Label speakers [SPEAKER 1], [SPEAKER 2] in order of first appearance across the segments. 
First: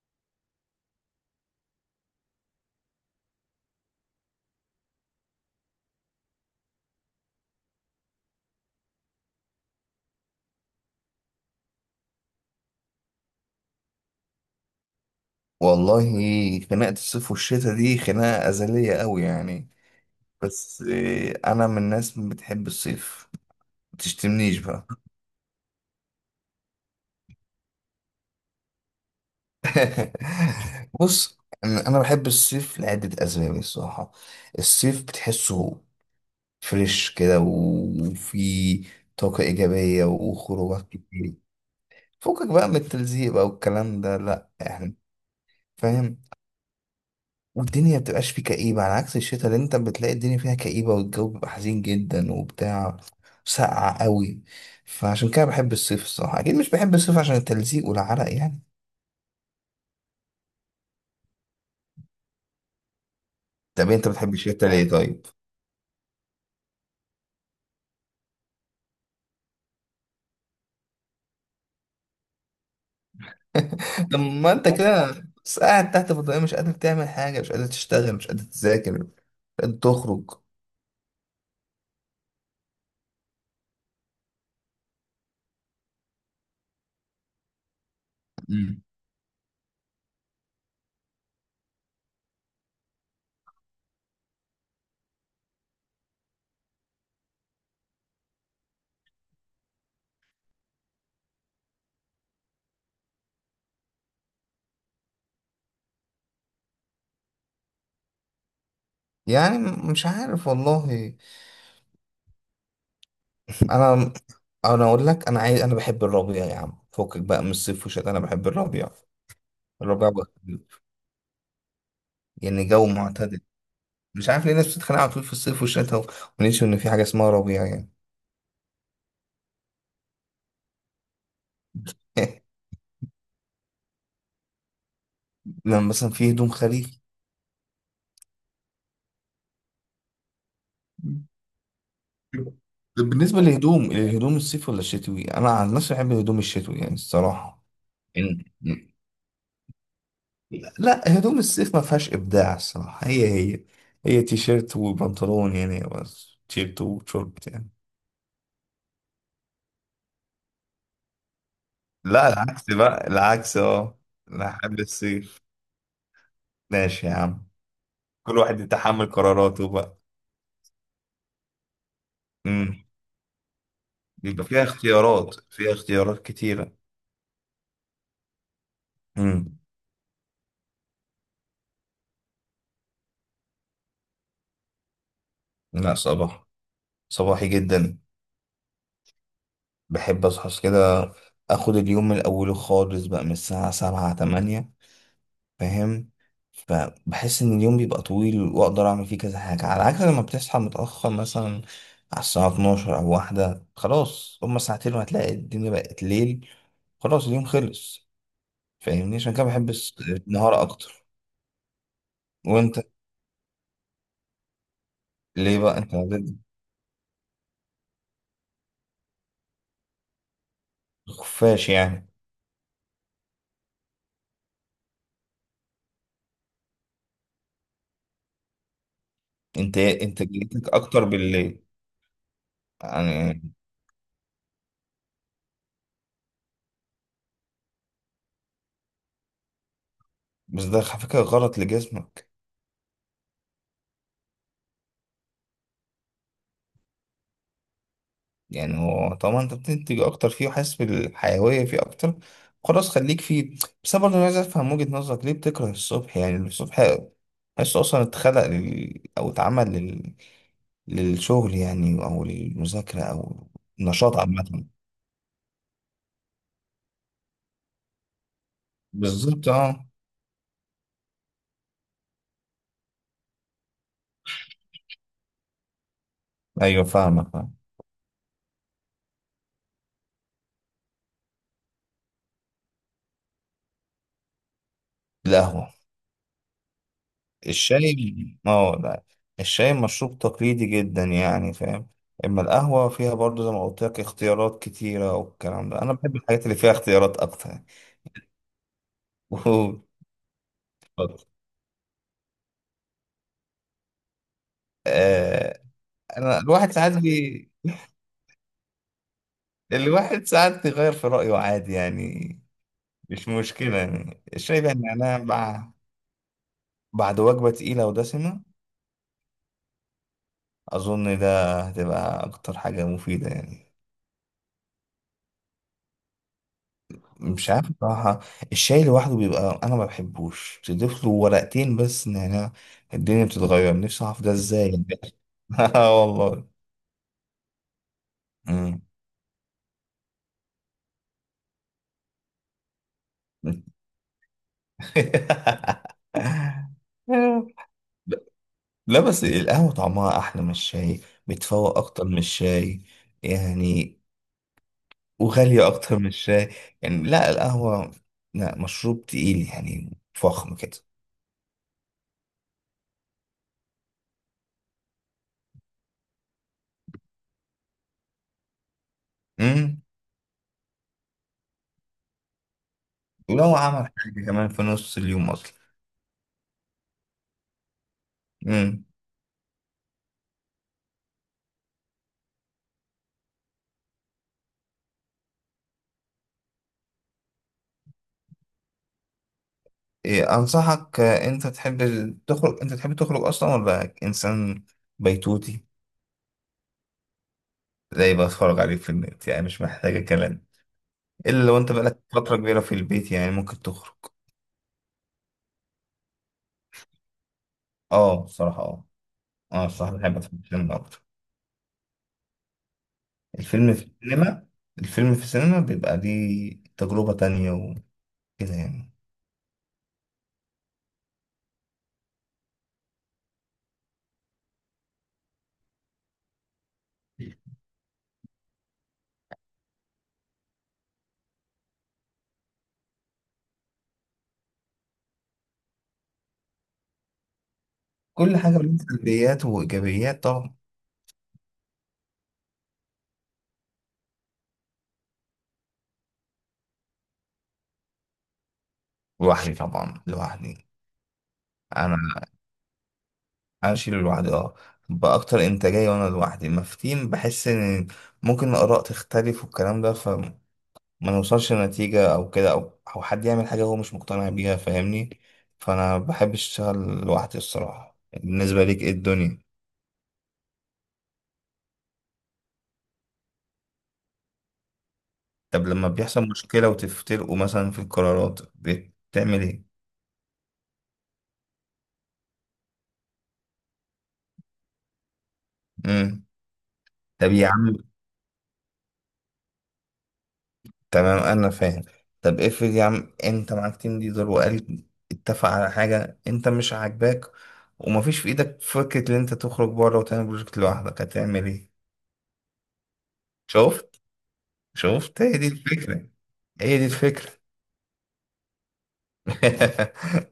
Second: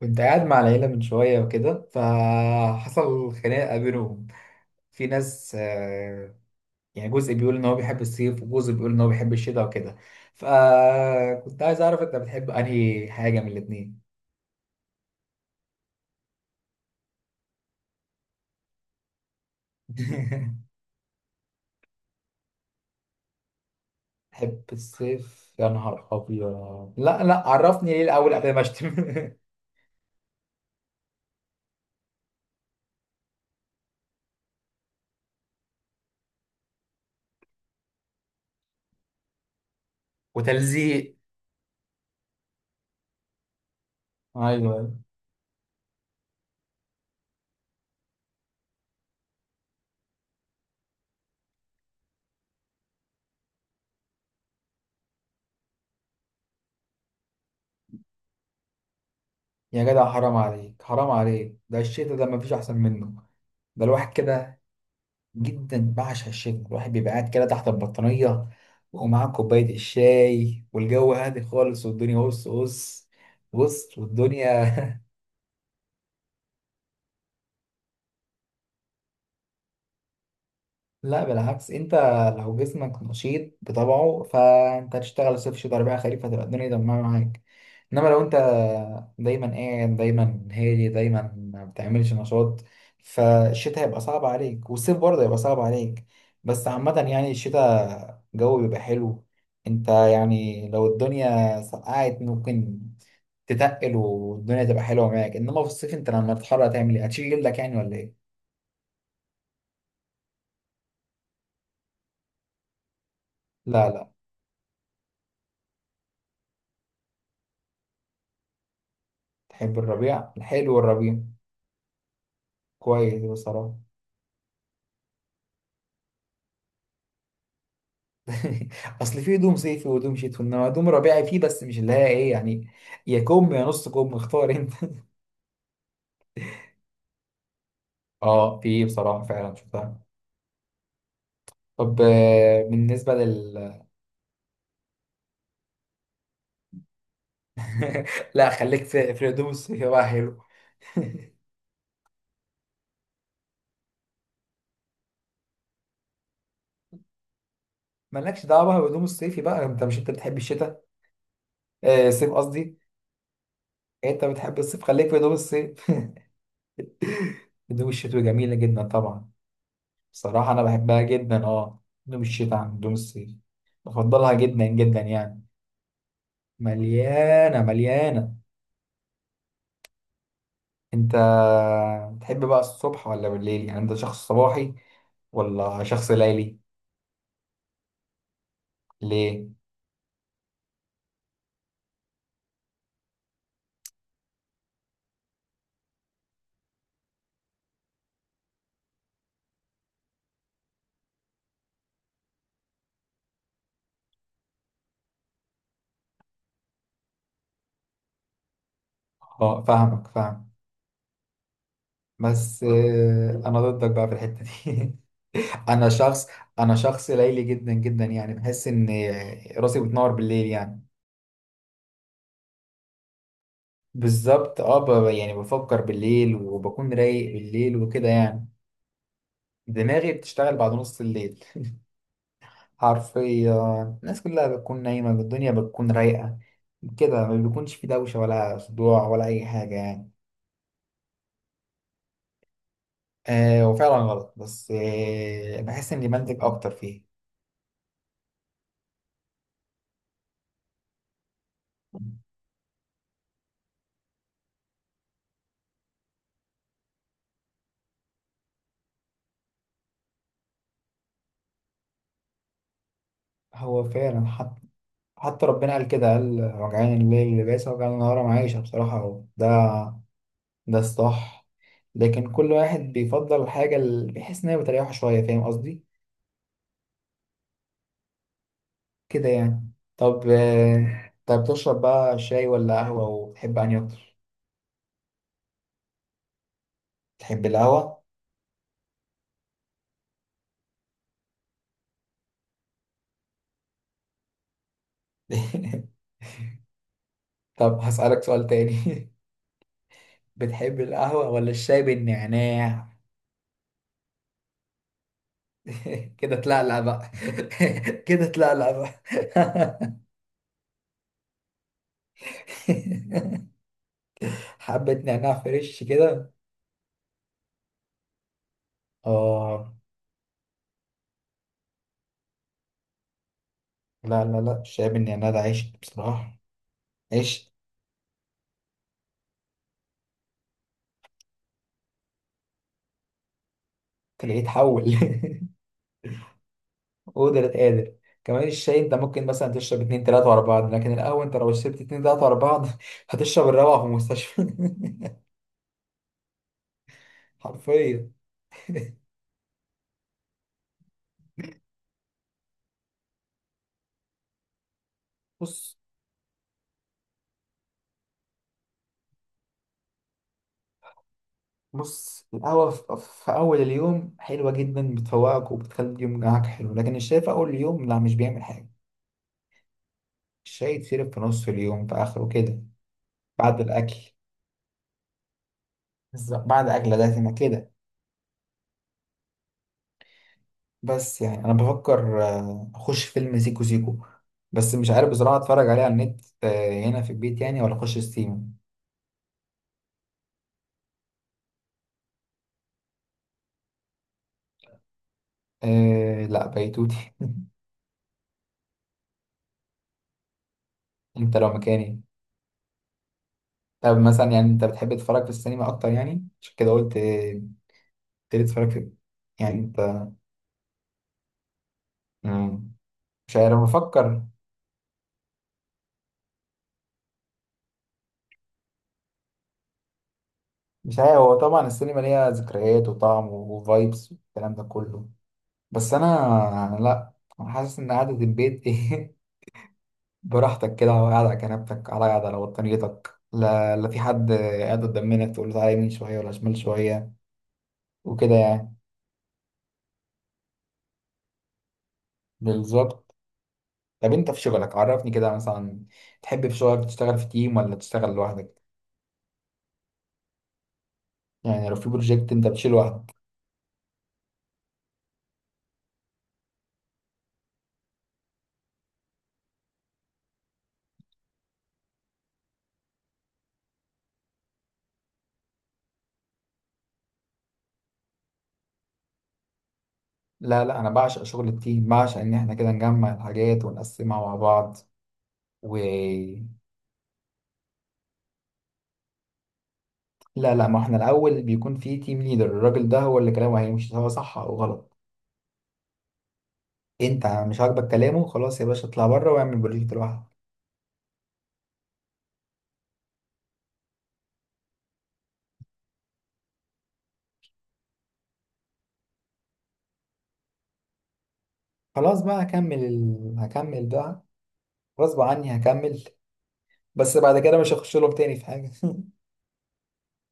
[SPEAKER 1] كنت قاعد مع العيلة من شوية وكده فحصل خناقة بينهم. في ناس، يعني جزء بيقول إن هو بيحب الصيف وجزء بيقول إن هو بيحب الشتاء وكده. فكنت عايز أعرف أنت بتحب أنهي حاجة من الاتنين؟
[SPEAKER 2] والله، خناقة الصيف والشتاء دي خناقة أزلية قوي يعني. بس إيه، أنا من الناس اللي بتحب الصيف. ما تشتمنيش
[SPEAKER 1] بحب
[SPEAKER 2] بقى.
[SPEAKER 1] الصيف يا نهار أبيض! لا لا، عرفني ليه الأول قبل ما أشتم.
[SPEAKER 2] بص، أنا بحب الصيف لعدة أسباب الصراحة. الصيف بتحسه فريش كده، وفي طاقة إيجابية وخروجات
[SPEAKER 1] وتلزيق.
[SPEAKER 2] كتير. فكك بقى من التلزيق بقى والكلام ده،
[SPEAKER 1] أيوه
[SPEAKER 2] لأ يعني.
[SPEAKER 1] أيوه.
[SPEAKER 2] فاهم. والدنيا بتبقاش فيه كئيبة، على عكس الشتاء اللي انت بتلاقي الدنيا فيها كئيبة، والجو بيبقى حزين جدا وبتاع. ساقعة قوي. فعشان كده بحب الصيف الصراحة. أكيد مش بحب الصيف عشان التلزيق والعرق يعني.
[SPEAKER 1] يا جدع، حرام عليك حرام عليك، ده الشتاء ده مفيش أحسن منه. ده
[SPEAKER 2] طب انت
[SPEAKER 1] الواحد
[SPEAKER 2] بتحب
[SPEAKER 1] كده
[SPEAKER 2] الشتاء ليه طيب؟
[SPEAKER 1] جدا بعشق الشتاء، الواحد بيبقى قاعد كده تحت البطانية ومعاه كوباية الشاي والجو هادي خالص والدنيا، بص بص بص،
[SPEAKER 2] طب ما
[SPEAKER 1] والدنيا.
[SPEAKER 2] انت كده بس قاعد تحت في الضيقة، مش قادر تعمل حاجة، مش قادر تشتغل، مش قادر تذاكر، مش قادر تخرج.
[SPEAKER 1] لا بالعكس، انت لو جسمك نشيط بطبعه فانت هتشتغل صيف شتاء ربيع خريف، هتبقى الدنيا تمام معاك. انما لو انت
[SPEAKER 2] مم.
[SPEAKER 1] دايما قاعد دايما هادي دايما ما بتعملش نشاط، فالشتاء هيبقى صعب عليك والصيف برضه هيبقى صعب عليك. بس عامة يعني الشتاء الجو بيبقى حلو. انت يعني لو الدنيا سقعت ممكن تتقل والدنيا تبقى حلوة معاك، انما في الصيف انت لما تتحرر هتعمل ايه؟ هتشيل جلدك يعني ولا ايه؟
[SPEAKER 2] يعني مش عارف والله.
[SPEAKER 1] لا لا.
[SPEAKER 2] انا انا اقول لك انا عايز انا بحب الربيع يا عم، فكك بقى من الصيف والشتاء، انا بحب الربيع.
[SPEAKER 1] تحب
[SPEAKER 2] الربيع بقى.
[SPEAKER 1] الربيع؟ الحلو والربيع
[SPEAKER 2] يعني جو
[SPEAKER 1] كويس
[SPEAKER 2] معتدل.
[SPEAKER 1] بصراحة.
[SPEAKER 2] مش عارف ليه الناس بتتخانق على طول في الصيف والشتاء، وننسوا ان في حاجه اسمها ربيع يعني.
[SPEAKER 1] أصل في هدوم صيفي وهدوم شتوي، إنما هدوم ربيعي فيه بس مش اللي هي إيه يعني. يا كم يا نص كم، اختار أنت.
[SPEAKER 2] لما مثلا في هدوم خريفي.
[SPEAKER 1] أه في بصراحة، فعلا شفتها. طب، آه،
[SPEAKER 2] طب
[SPEAKER 1] بالنسبة
[SPEAKER 2] بالنسبه
[SPEAKER 1] لل
[SPEAKER 2] للهدوم، الصيف ولا الشتوي؟ انا عن نفسي بحب الهدوم الشتوي يعني الصراحه. إن-
[SPEAKER 1] لا، خليك في الهدوم الصيفي بقى، حلو.
[SPEAKER 2] لا، هدوم الصيف ما فيهاش ابداع الصراحه. هي هي تيشيرت وبنطلون يعني، بس تيشيرت وشورت يعني.
[SPEAKER 1] مالكش دعوة بهدوم الصيفي بقى. أنت مش أنت بتحب الشتاء؟ آه
[SPEAKER 2] لا
[SPEAKER 1] الصيف
[SPEAKER 2] العكس
[SPEAKER 1] قصدي.
[SPEAKER 2] بقى، العكس اه.
[SPEAKER 1] أنت
[SPEAKER 2] انا
[SPEAKER 1] بتحب
[SPEAKER 2] حابب
[SPEAKER 1] الصيف، خليك في هدوم
[SPEAKER 2] الصيف.
[SPEAKER 1] الصيف.
[SPEAKER 2] ماشي يا عم،
[SPEAKER 1] هدوم الشتوي
[SPEAKER 2] كل
[SPEAKER 1] جميلة
[SPEAKER 2] واحد
[SPEAKER 1] جدا
[SPEAKER 2] يتحمل
[SPEAKER 1] طبعا.
[SPEAKER 2] قراراته
[SPEAKER 1] بصراحة أنا بحبها جدا، أه، هدوم الشتاء عن
[SPEAKER 2] بقى.
[SPEAKER 1] هدوم الصيف بفضلها
[SPEAKER 2] بيبقى فيها
[SPEAKER 1] جدا جدا
[SPEAKER 2] اختيارات،
[SPEAKER 1] يعني.
[SPEAKER 2] فيها اختيارات كتيرة.
[SPEAKER 1] مليانة مليانة.
[SPEAKER 2] امم.
[SPEAKER 1] انت تحب بقى الصبح ولا بالليل؟ يعني انت شخص صباحي ولا
[SPEAKER 2] لا
[SPEAKER 1] شخص
[SPEAKER 2] صباح،
[SPEAKER 1] ليلي؟
[SPEAKER 2] صباحي جدا.
[SPEAKER 1] ليه؟
[SPEAKER 2] بحب اصحى كده، اخد اليوم من اوله خالص بقى، من الساعة 7 8. فاهم. فبحس ان اليوم بيبقى طويل واقدر اعمل فيه كذا حاجة، على عكس لما بتصحى متأخر مثلا على الساعة 12 او 1، خلاص هما ساعتين وهتلاقي الدنيا بقت ليل، خلاص اليوم خلص. فاهمني، عشان كده
[SPEAKER 1] اه
[SPEAKER 2] بحب
[SPEAKER 1] فاهمك، فاهم.
[SPEAKER 2] النهار اكتر.
[SPEAKER 1] بس،
[SPEAKER 2] وانت
[SPEAKER 1] انا ضدك بقى في الحتة دي.
[SPEAKER 2] ليه بقى
[SPEAKER 1] انا
[SPEAKER 2] انت؟
[SPEAKER 1] شخص انا شخص ليلي جدا جدا، يعني بحس ان راسي بتنور بالليل يعني.
[SPEAKER 2] خفاش يعني.
[SPEAKER 1] بالظبط، اه. يعني بفكر بالليل وبكون رايق بالليل وكده يعني.
[SPEAKER 2] انت
[SPEAKER 1] دماغي بتشتغل
[SPEAKER 2] انتاجيتك
[SPEAKER 1] بعد نص
[SPEAKER 2] اكتر
[SPEAKER 1] الليل،
[SPEAKER 2] بالليل
[SPEAKER 1] حرفيا.
[SPEAKER 2] يعني.
[SPEAKER 1] الناس كلها بتكون نايمة، الدنيا بتكون رايقة، كده ما بيكونش في دوشة ولا صداع ولا أي حاجة يعني.
[SPEAKER 2] بس ده على فكرة غلط لجسمك.
[SPEAKER 1] آه هو فعلا غلط، بس آه بحس إني بنتج أكتر فيه.
[SPEAKER 2] يعني هو طالما انت بتنتج اكتر فيه، وحاسس بالحيوية فيه اكتر، خلاص خليك فيه. بس انا برضه عايز افهم وجهة نظرك، ليه بتكره الصبح؟ يعني الصبح حاسه اصلا اتخلق لل... او اتعمل لل... للشغل يعني، او للمذاكرة، او
[SPEAKER 1] هو
[SPEAKER 2] نشاط
[SPEAKER 1] فعلا، حتى
[SPEAKER 2] عامة.
[SPEAKER 1] حتى ربنا قال كده، قال وجعان الليل لباسا وجعان النهار معيشة. بصراحة هو ده
[SPEAKER 2] بالظبط اه.
[SPEAKER 1] ده الصح. لكن كل واحد بيفضل الحاجة اللي بيحس إن هي بتريحه شوية، فاهم قصدي؟
[SPEAKER 2] ايوه فاهمك، فاهم.
[SPEAKER 1] كده يعني. طب، آه، طب بتشرب بقى شاي ولا قهوة؟ وبتحب أنهي أكتر؟
[SPEAKER 2] القهوة.
[SPEAKER 1] تحب
[SPEAKER 2] الشاي؟
[SPEAKER 1] القهوة؟
[SPEAKER 2] اه لا، الشاي مشروب تقليدي جدا يعني، فاهم. اما القهوة فيها برضو، زي ما قلت لك، اختيارات كتيرة والكلام ده، انا بحب الحاجات اللي فيها اختيارات اكتر.
[SPEAKER 1] طب هسألك سؤال تاني. بتحب
[SPEAKER 2] اتفضل.
[SPEAKER 1] القهوة ولا الشاي بالنعناع؟
[SPEAKER 2] آه.
[SPEAKER 1] كده
[SPEAKER 2] انا الواحد
[SPEAKER 1] تلقلق
[SPEAKER 2] ساعات
[SPEAKER 1] بقى. كده تلقلق بقى.
[SPEAKER 2] الواحد ساعات بيغير في رأيه عادي يعني، مش مشكلة يعني. الشاي بقى
[SPEAKER 1] حبة
[SPEAKER 2] نعناع،
[SPEAKER 1] نعناع
[SPEAKER 2] مع
[SPEAKER 1] فريش كده.
[SPEAKER 2] بعد وجبة تقيلة ودسمة
[SPEAKER 1] اه.
[SPEAKER 2] اظن ده هتبقى اكتر حاجة مفيدة يعني.
[SPEAKER 1] لا لا لا، الشاي بالنعناع ده عشت بصراحة،
[SPEAKER 2] مش
[SPEAKER 1] عشت.
[SPEAKER 2] عارف بصراحة، الشاي لوحده بيبقى، أنا ما بحبوش. تضيف له ورقتين بس نعناع، الدنيا بتتغير. نفسي أعرف ده
[SPEAKER 1] تلاقيه
[SPEAKER 2] إزاي
[SPEAKER 1] اتحول.
[SPEAKER 2] يعني. آه والله.
[SPEAKER 1] قدرة قادر. كمان الشاي
[SPEAKER 2] مم.
[SPEAKER 1] انت ممكن مثلا تشرب اتنين تلاتة ورا بعض، لكن القهوة انت لو شربت اتنين تلاتة ورا بعض هتشرب الروعة في المستشفى. حرفيا.
[SPEAKER 2] لا بس القهوة طعمها أحلى من الشاي، بتفوق أكتر من الشاي يعني، وغالية
[SPEAKER 1] بص
[SPEAKER 2] أكتر من الشاي يعني. لا القهوة لا، مشروب تقيل يعني، فخم كده.
[SPEAKER 1] بص، القهوة في في أول اليوم حلوة جدا، بتفوقك وبتخلي اليوم معاك حلو، لكن الشاي في أول اليوم لا مش بيعمل حاجة.
[SPEAKER 2] مم.
[SPEAKER 1] الشاي يتشرب في نص اليوم، في آخره كده،
[SPEAKER 2] ولو
[SPEAKER 1] بعد
[SPEAKER 2] عمل
[SPEAKER 1] الأكل،
[SPEAKER 2] حاجة كمان في نص اليوم.
[SPEAKER 1] بس بعد أكلة دسمة كده.
[SPEAKER 2] أصلا.
[SPEAKER 1] بس يعني أنا بفكر، أخش فيلم سيكو سيكو، بس مش عارف بصراحة أتفرج عليه على النت، هنا في البيت يعني، ولا أخش ستيم.
[SPEAKER 2] إيه، أنصحك. آه، أنت تحب تخرج؟ أنت تحب تخرج أصلا ولا إنسان بيتوتي؟
[SPEAKER 1] أه لا بيتوتي.
[SPEAKER 2] زي بتفرج عليه في النت يعني، مش محتاجة كلام،
[SPEAKER 1] أنت
[SPEAKER 2] إلا
[SPEAKER 1] لو
[SPEAKER 2] لو أنت بقالك
[SPEAKER 1] مكاني.
[SPEAKER 2] فترة كبيرة في البيت يعني ممكن تخرج.
[SPEAKER 1] طب مثلا يعني أنت بتحب تتفرج في السينما أكتر؟ يعني عشان كده قلت،
[SPEAKER 2] أه
[SPEAKER 1] تبتدي
[SPEAKER 2] بصراحة
[SPEAKER 1] تتفرج
[SPEAKER 2] أه.
[SPEAKER 1] في، يعني
[SPEAKER 2] أنا
[SPEAKER 1] أنت.
[SPEAKER 2] بصراحة بحب أتفرج في السينما أكتر.
[SPEAKER 1] مم. مش عارف،
[SPEAKER 2] الفيلم في
[SPEAKER 1] بفكر.
[SPEAKER 2] السينما، الفيلم في السينما بيبقى ليه تجربة تانية وكده يعني.
[SPEAKER 1] مش عارف، هو طبعا السينما ليها ذكريات وطعم وفايبس والكلام ده كله، بس انا أنا لا، انا حاسس ان قعدة البيت ايه، براحتك كده قاعد على كنبتك، على قاعد على بطانيتك، لا لا في حد قاعد قدام منك تقول له تعالى يمين شوية ولا شمال شوية وكده
[SPEAKER 2] كل حاجة
[SPEAKER 1] يعني.
[SPEAKER 2] ليها سلبيات وإيجابيات طبعا.
[SPEAKER 1] بالظبط. طب انت في شغلك عرفني كده مثلا، تحب في شغلك تشتغل في تيم ولا تشتغل لوحدك؟
[SPEAKER 2] لوحدي طبعا، لوحدي.
[SPEAKER 1] يعني لو في
[SPEAKER 2] أنا
[SPEAKER 1] بروجكت انت بتشيله لوحدك؟
[SPEAKER 2] انا اشيله لوحدي اه، باكتر انتاجيه. وانا لوحدي ما في تيم، بحس ان ممكن الاراء تختلف والكلام ده، فما نوصلش لنتيجه، او كده، او حد يعمل حاجه هو مش مقتنع بيها، فاهمني. فانا بحب اشتغل لوحدي الصراحه. بالنسبه ليك ايه الدنيا؟
[SPEAKER 1] لا لا، انا بعشق شغل التيم، بعشق ان احنا كده نجمع الحاجات ونقسمها مع بعض.
[SPEAKER 2] طب
[SPEAKER 1] و
[SPEAKER 2] لما بيحصل مشكله وتفترقوا مثلا في القرارات، بتعمل ايه؟
[SPEAKER 1] لا لا، ما احنا الاول بيكون في تيم ليدر، الراجل ده هو اللي كلامه هيمشي سواء صح او غلط.
[SPEAKER 2] امم.
[SPEAKER 1] انت
[SPEAKER 2] طب يا
[SPEAKER 1] مش
[SPEAKER 2] عم،
[SPEAKER 1] عاجبك كلامه خلاص يا باشا، اطلع بره واعمل بروجكت لوحدك.
[SPEAKER 2] تمام انا فاهم. طب افرض يا عم انت معاك تيم ليدر وقال اتفق على حاجه انت مش عاجباك، ومفيش في ايدك فكره ان انت تخرج بره وتعمل بروجكت لوحدك، هتعمل ايه؟
[SPEAKER 1] خلاص بقى هكمل ال... هكمل
[SPEAKER 2] شفت؟
[SPEAKER 1] بقى. غصب
[SPEAKER 2] شفت، هي دي
[SPEAKER 1] عني هكمل.
[SPEAKER 2] الفكره، هي دي
[SPEAKER 1] بس
[SPEAKER 2] الفكره.
[SPEAKER 1] بعد كده مش هخش لهم تاني في حاجه.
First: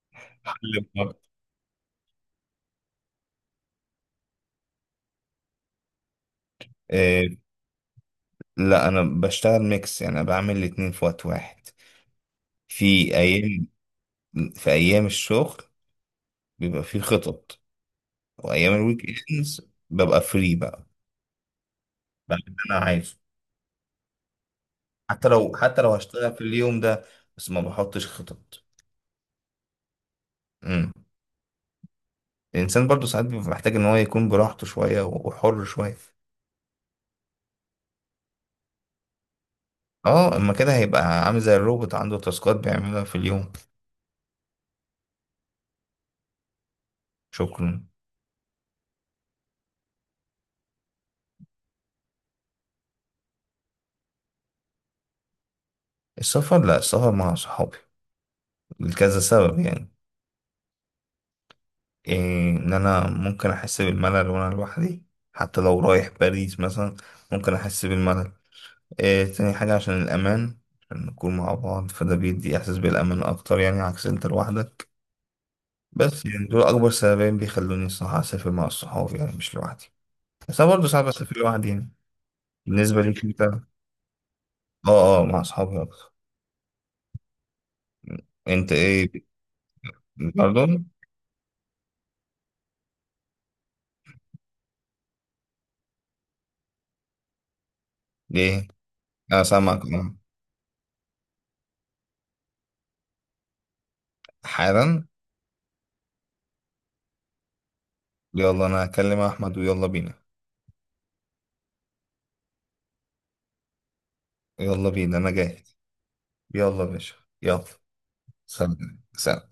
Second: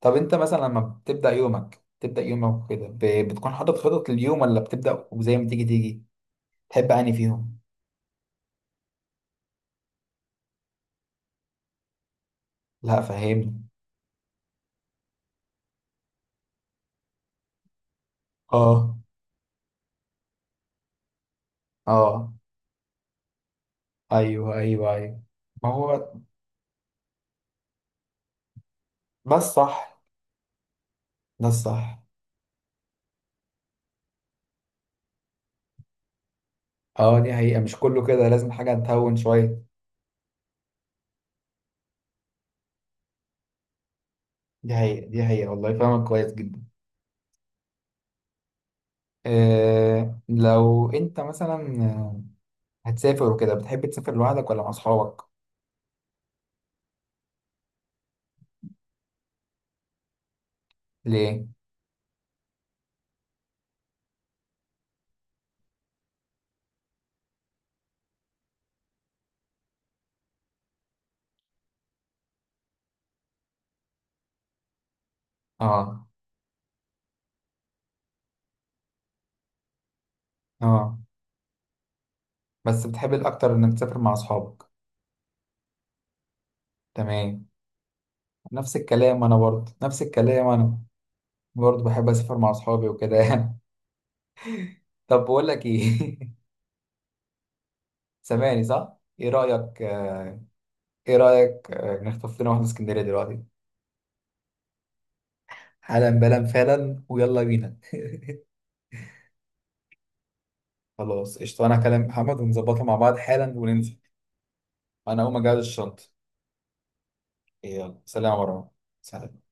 [SPEAKER 1] طب انت مثلا
[SPEAKER 2] حل
[SPEAKER 1] لما
[SPEAKER 2] المرض.
[SPEAKER 1] بتبدا يومك، بتبدا يومك كده ب... بتكون حاطط خطط لليوم ولا بتبدا وزي ما تيجي تيجي؟ تحب اني
[SPEAKER 2] إيه،
[SPEAKER 1] فيهم.
[SPEAKER 2] لا انا بشتغل ميكس يعني، انا بعمل الاتنين في وقت واحد.
[SPEAKER 1] لا
[SPEAKER 2] في
[SPEAKER 1] فهمني.
[SPEAKER 2] ايام، في ايام الشغل بيبقى فيه خطط، وايام
[SPEAKER 1] اه.
[SPEAKER 2] الويك اندز ببقى فري بقى،
[SPEAKER 1] اه.
[SPEAKER 2] بعمل اللي انا عايزه.
[SPEAKER 1] ايوه ايوه ايوه.
[SPEAKER 2] حتى لو
[SPEAKER 1] ما
[SPEAKER 2] حتى لو
[SPEAKER 1] هو
[SPEAKER 2] هشتغل في اليوم ده، بس ما بحطش خطط.
[SPEAKER 1] ده الصح
[SPEAKER 2] امم.
[SPEAKER 1] ده الصح.
[SPEAKER 2] الانسان برضو ساعات بيبقى محتاج ان هو يكون براحته شويه وحر شويه.
[SPEAKER 1] اه دي حقيقة، مش كله كده لازم حاجة تهون شوية.
[SPEAKER 2] اه، اما كده هيبقى عامل زي الروبوت، عنده تاسكات بيعملها في اليوم.
[SPEAKER 1] دي حقيقة دي حقيقة والله، فاهمك كويس جدا.
[SPEAKER 2] شكرا.
[SPEAKER 1] آه لو انت مثلا، هتسافر وكده، بتحب تسافر لوحدك ولا مع اصحابك؟
[SPEAKER 2] السفر؟ لا، السفر مع صحابي، لكذا سبب يعني.
[SPEAKER 1] ليه؟
[SPEAKER 2] إيه، ان انا ممكن احس بالملل وانا لوحدي، حتى لو رايح باريس مثلا ممكن احس بالملل. إيه تاني حاجه، عشان الامان، عشان نكون مع بعض فده بيدي احساس بالامان اكتر، يعني عكس انت لوحدك.
[SPEAKER 1] اه.
[SPEAKER 2] بس يعني دول أكبر سببين بيخلوني الصراحة أسافر مع الصحاب يعني، مش لوحدي. بس أنا برضه
[SPEAKER 1] اه.
[SPEAKER 2] صعب أسافر لوحدي يعني.
[SPEAKER 1] بس
[SPEAKER 2] بالنسبة
[SPEAKER 1] بتحب
[SPEAKER 2] ليك أنت؟
[SPEAKER 1] الاكتر انك تسافر مع اصحابك.
[SPEAKER 2] أه أه، مع أصحابي أكتر.
[SPEAKER 1] تمام.
[SPEAKER 2] أنت
[SPEAKER 1] نفس الكلام،
[SPEAKER 2] إيه؟
[SPEAKER 1] انا برضه نفس الكلام، انا
[SPEAKER 2] برضه؟
[SPEAKER 1] برضه بحب اسافر مع اصحابي وكده يعني. طب بقول لك ايه، سامعني
[SPEAKER 2] ليه؟
[SPEAKER 1] صح؟ ايه
[SPEAKER 2] أنا سامعك،
[SPEAKER 1] رأيك
[SPEAKER 2] أه.
[SPEAKER 1] آه، ايه رأيك آه نخطف لنا واحدة اسكندرية دلوقتي؟
[SPEAKER 2] حالا.
[SPEAKER 1] حالا بلا فعلا، ويلا بينا.
[SPEAKER 2] يلا، أنا هكلم أحمد ويلا بينا.
[SPEAKER 1] خلاص قشطة، أنا هكلم محمد ونظبطها مع بعض حالا وننزل.
[SPEAKER 2] يلا بينا،
[SPEAKER 1] أنا
[SPEAKER 2] أنا
[SPEAKER 1] أقوم أجهز
[SPEAKER 2] جاهز.
[SPEAKER 1] الشنطة.
[SPEAKER 2] يلا يا باشا، يلا.
[SPEAKER 1] يلا سلام يا مروان.
[SPEAKER 2] سلام
[SPEAKER 1] سلام.
[SPEAKER 2] سلام.